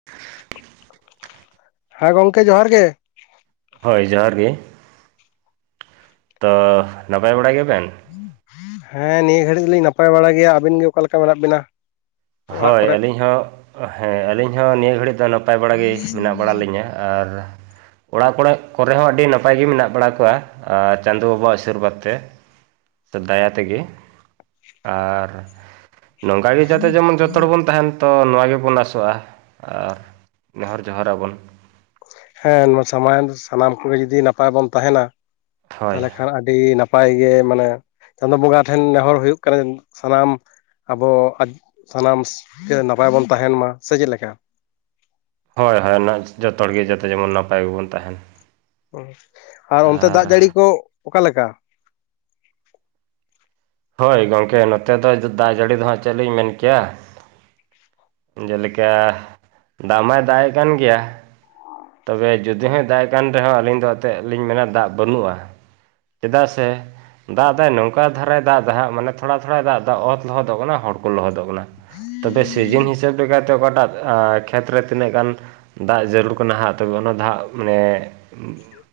[unintelligible] ᱦᱮᱸ ᱜᱚᱝᱢᱠᱮ ᱡᱚᱦᱟᱨ ᱜᱮ, ᱦᱳᱭ ᱡᱚᱦᱟᱨ ᱜᱮ, ᱛᱚ ᱱᱟᱯᱟᱭ ᱵᱟᱲᱟ ᱜᱮᱭᱟ ᱵᱮᱱ? ᱦᱮᱸ ᱱᱤᱭᱟᱹ ᱜᱷᱟᱹᱲᱤᱡ ᱞᱤᱧ ᱱᱟᱯᱟᱭ ᱵᱟᱲᱟ ᱜᱮᱭᱟ ᱾ ᱟᱹᱵᱤᱱ ᱜᱮ ᱚᱠᱟ ᱞᱮᱠᱟ ᱢᱮᱱᱟᱜ ᱵᱤᱱᱟ? ᱚᱲᱟᱜ ᱦᱳᱭ ᱠᱚᱨᱮᱫ ᱟᱹᱞᱤᱧ ᱦᱚᱸ, ᱦᱮᱸ ᱟᱹᱞᱤᱧ ᱦᱚᱸ ᱱᱤᱭᱟᱹ ᱜᱷᱟᱹᱲᱤᱡ ᱫᱚ ᱱᱟᱯᱟᱭ ᱵᱟᱲᱟ ᱜᱮ ᱢᱮᱱᱟᱜ ᱵᱟᱲᱟ ᱞᱤᱧᱟᱹ ᱟᱨ ᱚᱲᱟᱜ ᱠᱚᱲᱮ ᱠᱚᱨᱮ ᱦᱚᱸ ᱟᱹᱰᱤ ᱱᱟᱯᱟᱭ ᱜᱮ ᱢᱮᱱᱟᱜ ᱵᱟᱲᱟ ᱠᱚᱣᱟ ᱾ ᱟᱨ ᱪᱟᱸᱫᱳ ᱵᱟᱵᱟᱣᱟᱜ ᱟᱥᱤᱨ ᱵᱟᱫᱽ ᱛᱮ ᱾ ᱫᱟᱭᱟ ᱛᱮᱜᱮ ᱟᱨ ᱱᱚᱝ ᱱᱛᱮ ᱡᱮᱢᱚᱱ ᱡᱚᱛᱚ ᱦᱚᱲ ᱵᱚᱱ ᱛᱟᱦᱮᱱ ᱛᱚ ᱱᱚᱣᱟ ᱜᱮᱵᱚᱱ ᱟᱥᱚᱜᱼᱟ, ᱟᱨ ᱱᱮᱦᱚᱨ ᱡᱚᱦᱟᱨ ᱟᱵᱚᱱ ᱾ ᱦᱮᱸ ᱱᱚᱣᱟ ᱥᱟᱢᱟᱱ ᱥᱟᱱᱟᱢ ᱠᱚᱜᱮ ᱡᱩᱫᱤ ᱱᱟᱯᱟᱭ ᱵᱚᱱ ᱛᱟᱦᱮᱱᱟ ᱦᱳᱭ ᱛᱟᱦᱚᱞᱮ ᱠᱷᱟᱱ ᱟᱹᱰᱤ ᱱᱟᱯ ᱱᱟᱯᱟᱭ ᱜᱮ, ᱢᱟᱱᱮ ᱪᱟᱸᱫᱳ ᱵᱚᱸᱜᱟ ᱴᱷᱮᱱ ᱱᱮᱦᱚᱨ ᱦᱳᱭᱩᱜ ᱠᱟᱱᱟ, ᱥᱟᱱᱟᱢ ᱟᱵᱚ ᱥᱟᱱᱟᱢ ᱜᱮ ᱱᱟᱯᱟᱭ ᱵᱚᱱ ᱛᱟᱸᱦᱮᱱ ᱢᱟ ᱥᱮ ᱪᱮᱫ ᱞᱮᱠᱟ? ᱦᱳᱭ ᱦᱳᱭ ᱚᱱᱟ ᱡᱚᱛᱚ ᱦᱚᱲᱜᱮ ᱡᱚᱛᱚ, ᱡᱮᱢᱚᱱ ᱱᱟᱯᱟᱭ ᱜᱮᱵᱚᱱ ᱛᱟᱸᱦᱮᱱ ᱾ ᱟᱨ ᱚᱱᱛᱮ ᱫᱟᱜ ᱡᱟᱹᱲᱤ ᱠᱚ ᱚᱠᱟᱞᱮᱠᱟ? ᱦᱳᱭ ᱜᱚᱝᱠᱮ ᱱᱚᱛᱮ ᱫᱚ ᱫᱟᱜ ᱡᱟᱹᱲᱤ ᱫᱚ ᱦᱟᱸᱜ ᱪᱮᱫ ᱞᱤᱧ ᱢᱮᱱ ᱠᱮᱭᱟ? ᱡᱮᱞᱮᱠᱟ ᱫᱟᱢᱟᱭ ᱫᱟᱜᱼᱮ ᱠᱟᱱ ᱜᱮᱭᱟ᱾ ᱛᱚᱵᱮ ᱡᱩᱫᱤ ᱦᱚᱸ ᱫᱟᱜᱼᱮ ᱠᱟᱱ ᱨᱮᱦᱚ, ᱟᱹᱞᱤᱧ ᱫᱚ ᱟᱛᱮᱜ ᱞᱤᱧ ᱢᱮᱱᱟ ᱫᱟᱜ ᱵᱟᱹᱱᱩᱜᱼᱟ ᱾ ᱪᱮᱫᱟᱜ ᱥᱮ ᱫᱟᱜ ᱫᱟᱭ ᱱᱚᱝᱠᱟ ᱫᱷᱟᱨᱟᱭ ᱫᱟᱜ ᱫᱟ, ᱢᱟᱱᱮ ᱛᱷᱚᱲᱟ ᱛᱷᱚᱲᱟᱭ ᱫᱟᱜ ᱫᱟ, ᱚᱛ ᱞᱚᱦᱚᱫᱚᱜ ᱠᱟᱱᱟ, ᱦᱚᱲ ᱠᱚ ᱞᱚᱦᱚᱫᱚᱜ ᱠᱟᱱᱟ ᱾ ᱛᱚᱵᱮ ᱥᱤᱡᱤᱱ ᱦᱤᱥᱟᱹᱵ ᱞᱮᱠᱟ ᱛᱮ, ᱚᱠᱟᱴᱟᱜ ᱠᱷᱮᱛ ᱨᱮ ᱛᱤᱱᱟᱹᱜ ᱜᱟᱱ ᱫᱟᱜ ᱡᱟᱹᱨᱩᱲ? ᱱᱟᱦᱟᱜ ᱛᱚᱵᱮ ᱚᱱᱟ ᱫᱷᱟᱜ ᱢᱟᱱᱮ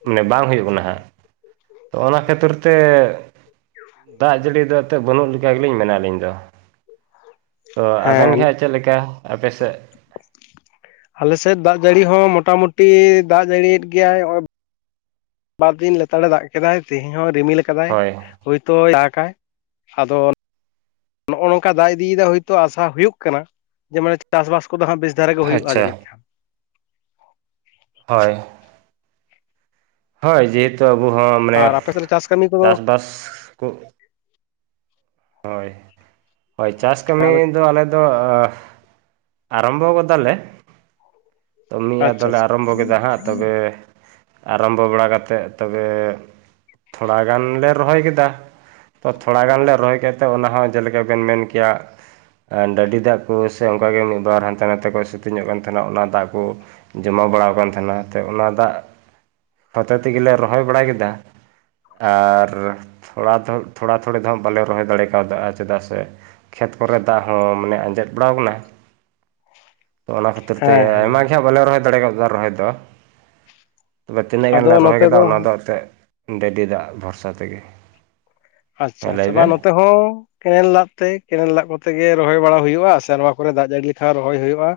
ᱢᱟᱱᱮ ᱵᱟᱝ ᱦᱩᱭᱩᱜ ᱠᱟᱱᱟ ᱦᱟᱸᱜ ᱛᱚ᱾ ᱚᱱᱟ ᱠᱷᱟᱹᱛᱤᱨ ᱛᱮ ᱫᱟᱜ ᱡᱟᱹᱲᱤ ᱫᱚ ᱮᱱ ᱛᱮᱫ ᱵᱟᱹᱱᱩᱜ ᱞᱮᱠᱟ ᱜᱮᱞᱤᱧ ᱢᱮᱱᱟ ᱟᱹᱞᱤᱧ ᱫᱚ ᱾ ᱛᱚ ᱟᱵᱮᱱ ᱦᱮᱸ ᱜᱮᱦᱟᱸᱜ, ᱪᱮᱫ ᱞᱮᱠᱟ ᱟᱯᱮᱥᱮᱜ? ᱟᱞᱮ ᱥᱮᱫ ᱫᱟᱜ ᱡᱟᱹᱲᱤ ᱦᱚᱸ ᱢᱚᱴᱟᱢᱩᱴᱤ ᱫᱟᱜ ᱡᱟᱹᱲᱤᱭᱮᱫ ᱜᱮᱭᱟᱭ ᱾ ᱦᱚᱸᱜᱼᱚᱭ ᱵᱟᱨ ᱫᱤᱱ ᱞᱮᱛᱟᱲᱮ ᱫᱟᱜ ᱠᱮᱫᱟᱭ᱾ ᱛᱮᱦᱮᱧ ᱦᱚᱸ ᱨᱤᱢᱤᱞ ᱠᱟᱫᱟᱭ ᱦᱳᱭ ᱦᱚᱭᱛᱳ ᱫᱟᱜᱟᱭ᱾ ᱟᱫᱚ ᱱᱚᱜᱼᱚ ᱱᱚᱝᱠᱟ ᱫᱟᱜ ᱤᱫᱤᱭᱮᱫᱟ ᱦᱳᱭᱛᱳ ᱟᱥᱟ ᱦᱩᱭᱩᱜ ᱠᱟᱱᱟ᱾ ᱡᱮ ᱢᱟᱱᱮ ᱪᱟᱥᱵᱟᱥ ᱠᱚᱫᱚ ᱦᱟᱸᱜ ᱵᱮᱥ ᱫᱷᱟᱨᱮ ᱜᱮ ᱦᱩᱭᱩᱜᱼᱟ ᱟᱪᱪᱷᱟ ᱡᱟᱹᱱᱤᱡ ᱠᱷᱟᱱ? ᱦᱳᱭ ᱦᱳᱭ ᱡᱮᱦᱮᱛᱩ ᱟᱵᱚ ᱦᱚᱸ ᱢᱟᱱᱮ ᱟᱨ ᱟᱯᱮ ᱥᱮᱫ ᱪᱟᱥ ᱠᱟᱹᱢᱤ ᱠᱚᱫᱚ ᱪᱟᱥᱵᱟᱥ ᱠᱚ ᱦᱳᱭ ᱦᱳᱭ ᱪᱟᱥ ᱦᱮᱸ ᱠᱟᱹᱢᱤ ᱟᱫᱚ ᱫᱚ ᱟᱞᱮᱫ ᱫᱚ ᱟᱨᱟᱢᱵᱷᱚ ᱜᱚᱫᱟ ᱞᱮ, ᱛᱚ ᱢᱤᱫ ᱟᱪᱪᱷᱟ ᱟᱪᱪᱷᱟ ᱟᱫᱚᱞᱮ ᱟᱨᱟᱢᱵᱚ ᱠᱮᱫᱟ ᱦᱟᱸᱜ, ᱛᱚᱵᱮ ᱟᱨᱚᱢᱵᱚ ᱵᱟᱲᱟ ᱠᱟᱛᱮᱫ ᱛᱚᱵᱮ, ᱛᱷᱚᱲᱟ ᱜᱟᱱ ᱞᱮ ᱨᱚᱦᱚᱭ ᱠᱮᱫᱟ ᱾ ᱛᱚ ᱛᱷᱚᱲᱟ ᱜᱟᱱ ᱞᱮ ᱨᱚᱦᱚᱭ ᱠᱮᱜᱛᱮ, ᱚᱱᱟᱦᱚ ᱡᱮ ᱞᱮᱠᱟ ᱵᱮᱱ ᱢᱮᱱ ᱠᱮᱭᱟ ᱰᱟᱹᱰᱤ ᱫᱟᱜ ᱠᱚ ᱥᱮ ᱚᱱᱠᱟᱜᱮ ᱢᱤᱫ ᱵᱟᱨ ᱦᱟᱱᱛᱮ ᱱᱟᱛᱮ ᱠᱚ ᱥᱤᱛᱤᱝᱚᱜ ᱠᱟᱱ ᱛᱟᱦᱮᱱᱟ᱾ ᱚᱱᱟ ᱫᱟᱜ ᱠᱚ ᱡᱚᱢᱟ ᱵᱟᱲᱟ ᱠᱟᱱ ᱛᱟᱦᱮᱱᱟ, ᱚᱱᱟ ᱫᱟᱜ ᱦᱚᱛᱮ ᱛᱮᱜᱮᱞᱮ ᱨᱚᱦᱚᱭ ᱵᱟᱲᱟ ᱠᱮᱫᱟ ᱾ ᱟᱨ ᱛᱷᱚᱲᱟ-ᱛᱷᱩᱚᱲᱤ ᱫᱚᱦᱟᱸᱜ ᱵᱟᱞᱮ ᱨᱚᱦᱚᱭ ᱫᱟᱲᱮ ᱠᱟᱣᱫᱟ ᱪᱮᱫᱟᱜ ᱥᱮ ᱠᱷᱮᱛ ᱠᱚᱨᱮ ᱫᱟᱜ ᱦᱚᱸ ᱢᱟᱱᱮ ᱟᱸᱡᱮᱫ ᱵᱟᱲᱟᱣ ᱠᱟᱱᱟ? [inaudible] ᱛᱚ ᱚᱱᱟ ᱠᱷᱟᱹᱛᱤᱨ ᱛᱮ, ᱦᱮᱸ ᱦᱮᱸ ᱟᱭᱢᱟ ᱜᱮ ᱦᱟᱸᱜ ᱵᱟᱞᱮ ᱨᱚᱦᱚᱭ ᱫᱟᱲᱮ ᱠᱟᱣᱫᱟ ᱨᱚᱦᱚᱭ ᱫᱚ ᱾ ᱛᱚᱵᱮ ᱛᱤᱱᱟᱹᱜ ᱟᱫᱚ ᱜᱟᱱᱞᱮ ᱨᱚᱦᱚᱭ ᱱᱚᱛᱮ ᱠᱟᱫᱟ, ᱚᱱᱟ ᱫᱚ ᱮᱱᱛᱮᱜ ᱰᱟᱹᱰᱤ ᱫᱟᱜ ᱵᱷᱚᱨᱥᱟ ᱛᱮᱜᱮ ᱾ ᱟᱪᱷᱟ - ᱟᱪᱷᱟ ᱵᱟᱝ ᱱᱚᱛᱮ ᱦᱚᱸ ᱠᱮᱱᱮᱞ ᱫᱟᱜ ᱛᱮ ᱠᱮᱱᱮᱞ ᱫᱟᱜ ᱠᱚᱛᱮ ᱜᱮ ᱠᱮᱱᱟᱞ ᱫᱟᱜ ᱛᱮ ᱠᱮᱱᱟᱞ ᱫᱟᱜ ᱠᱚᱛᱮ ᱨᱚᱦᱚᱭ ᱵᱟᱲᱟ ᱦᱩᱭᱩᱜᱼᱟ ᱥᱮ ᱱᱚᱣᱟ ᱠᱚᱨᱮ ᱫᱟᱜ ᱡᱟᱹᱲᱤ ᱞᱮᱠᱷᱟᱱ ᱨᱚᱦᱚᱭ ᱦᱩᱭᱩᱜᱼᱟ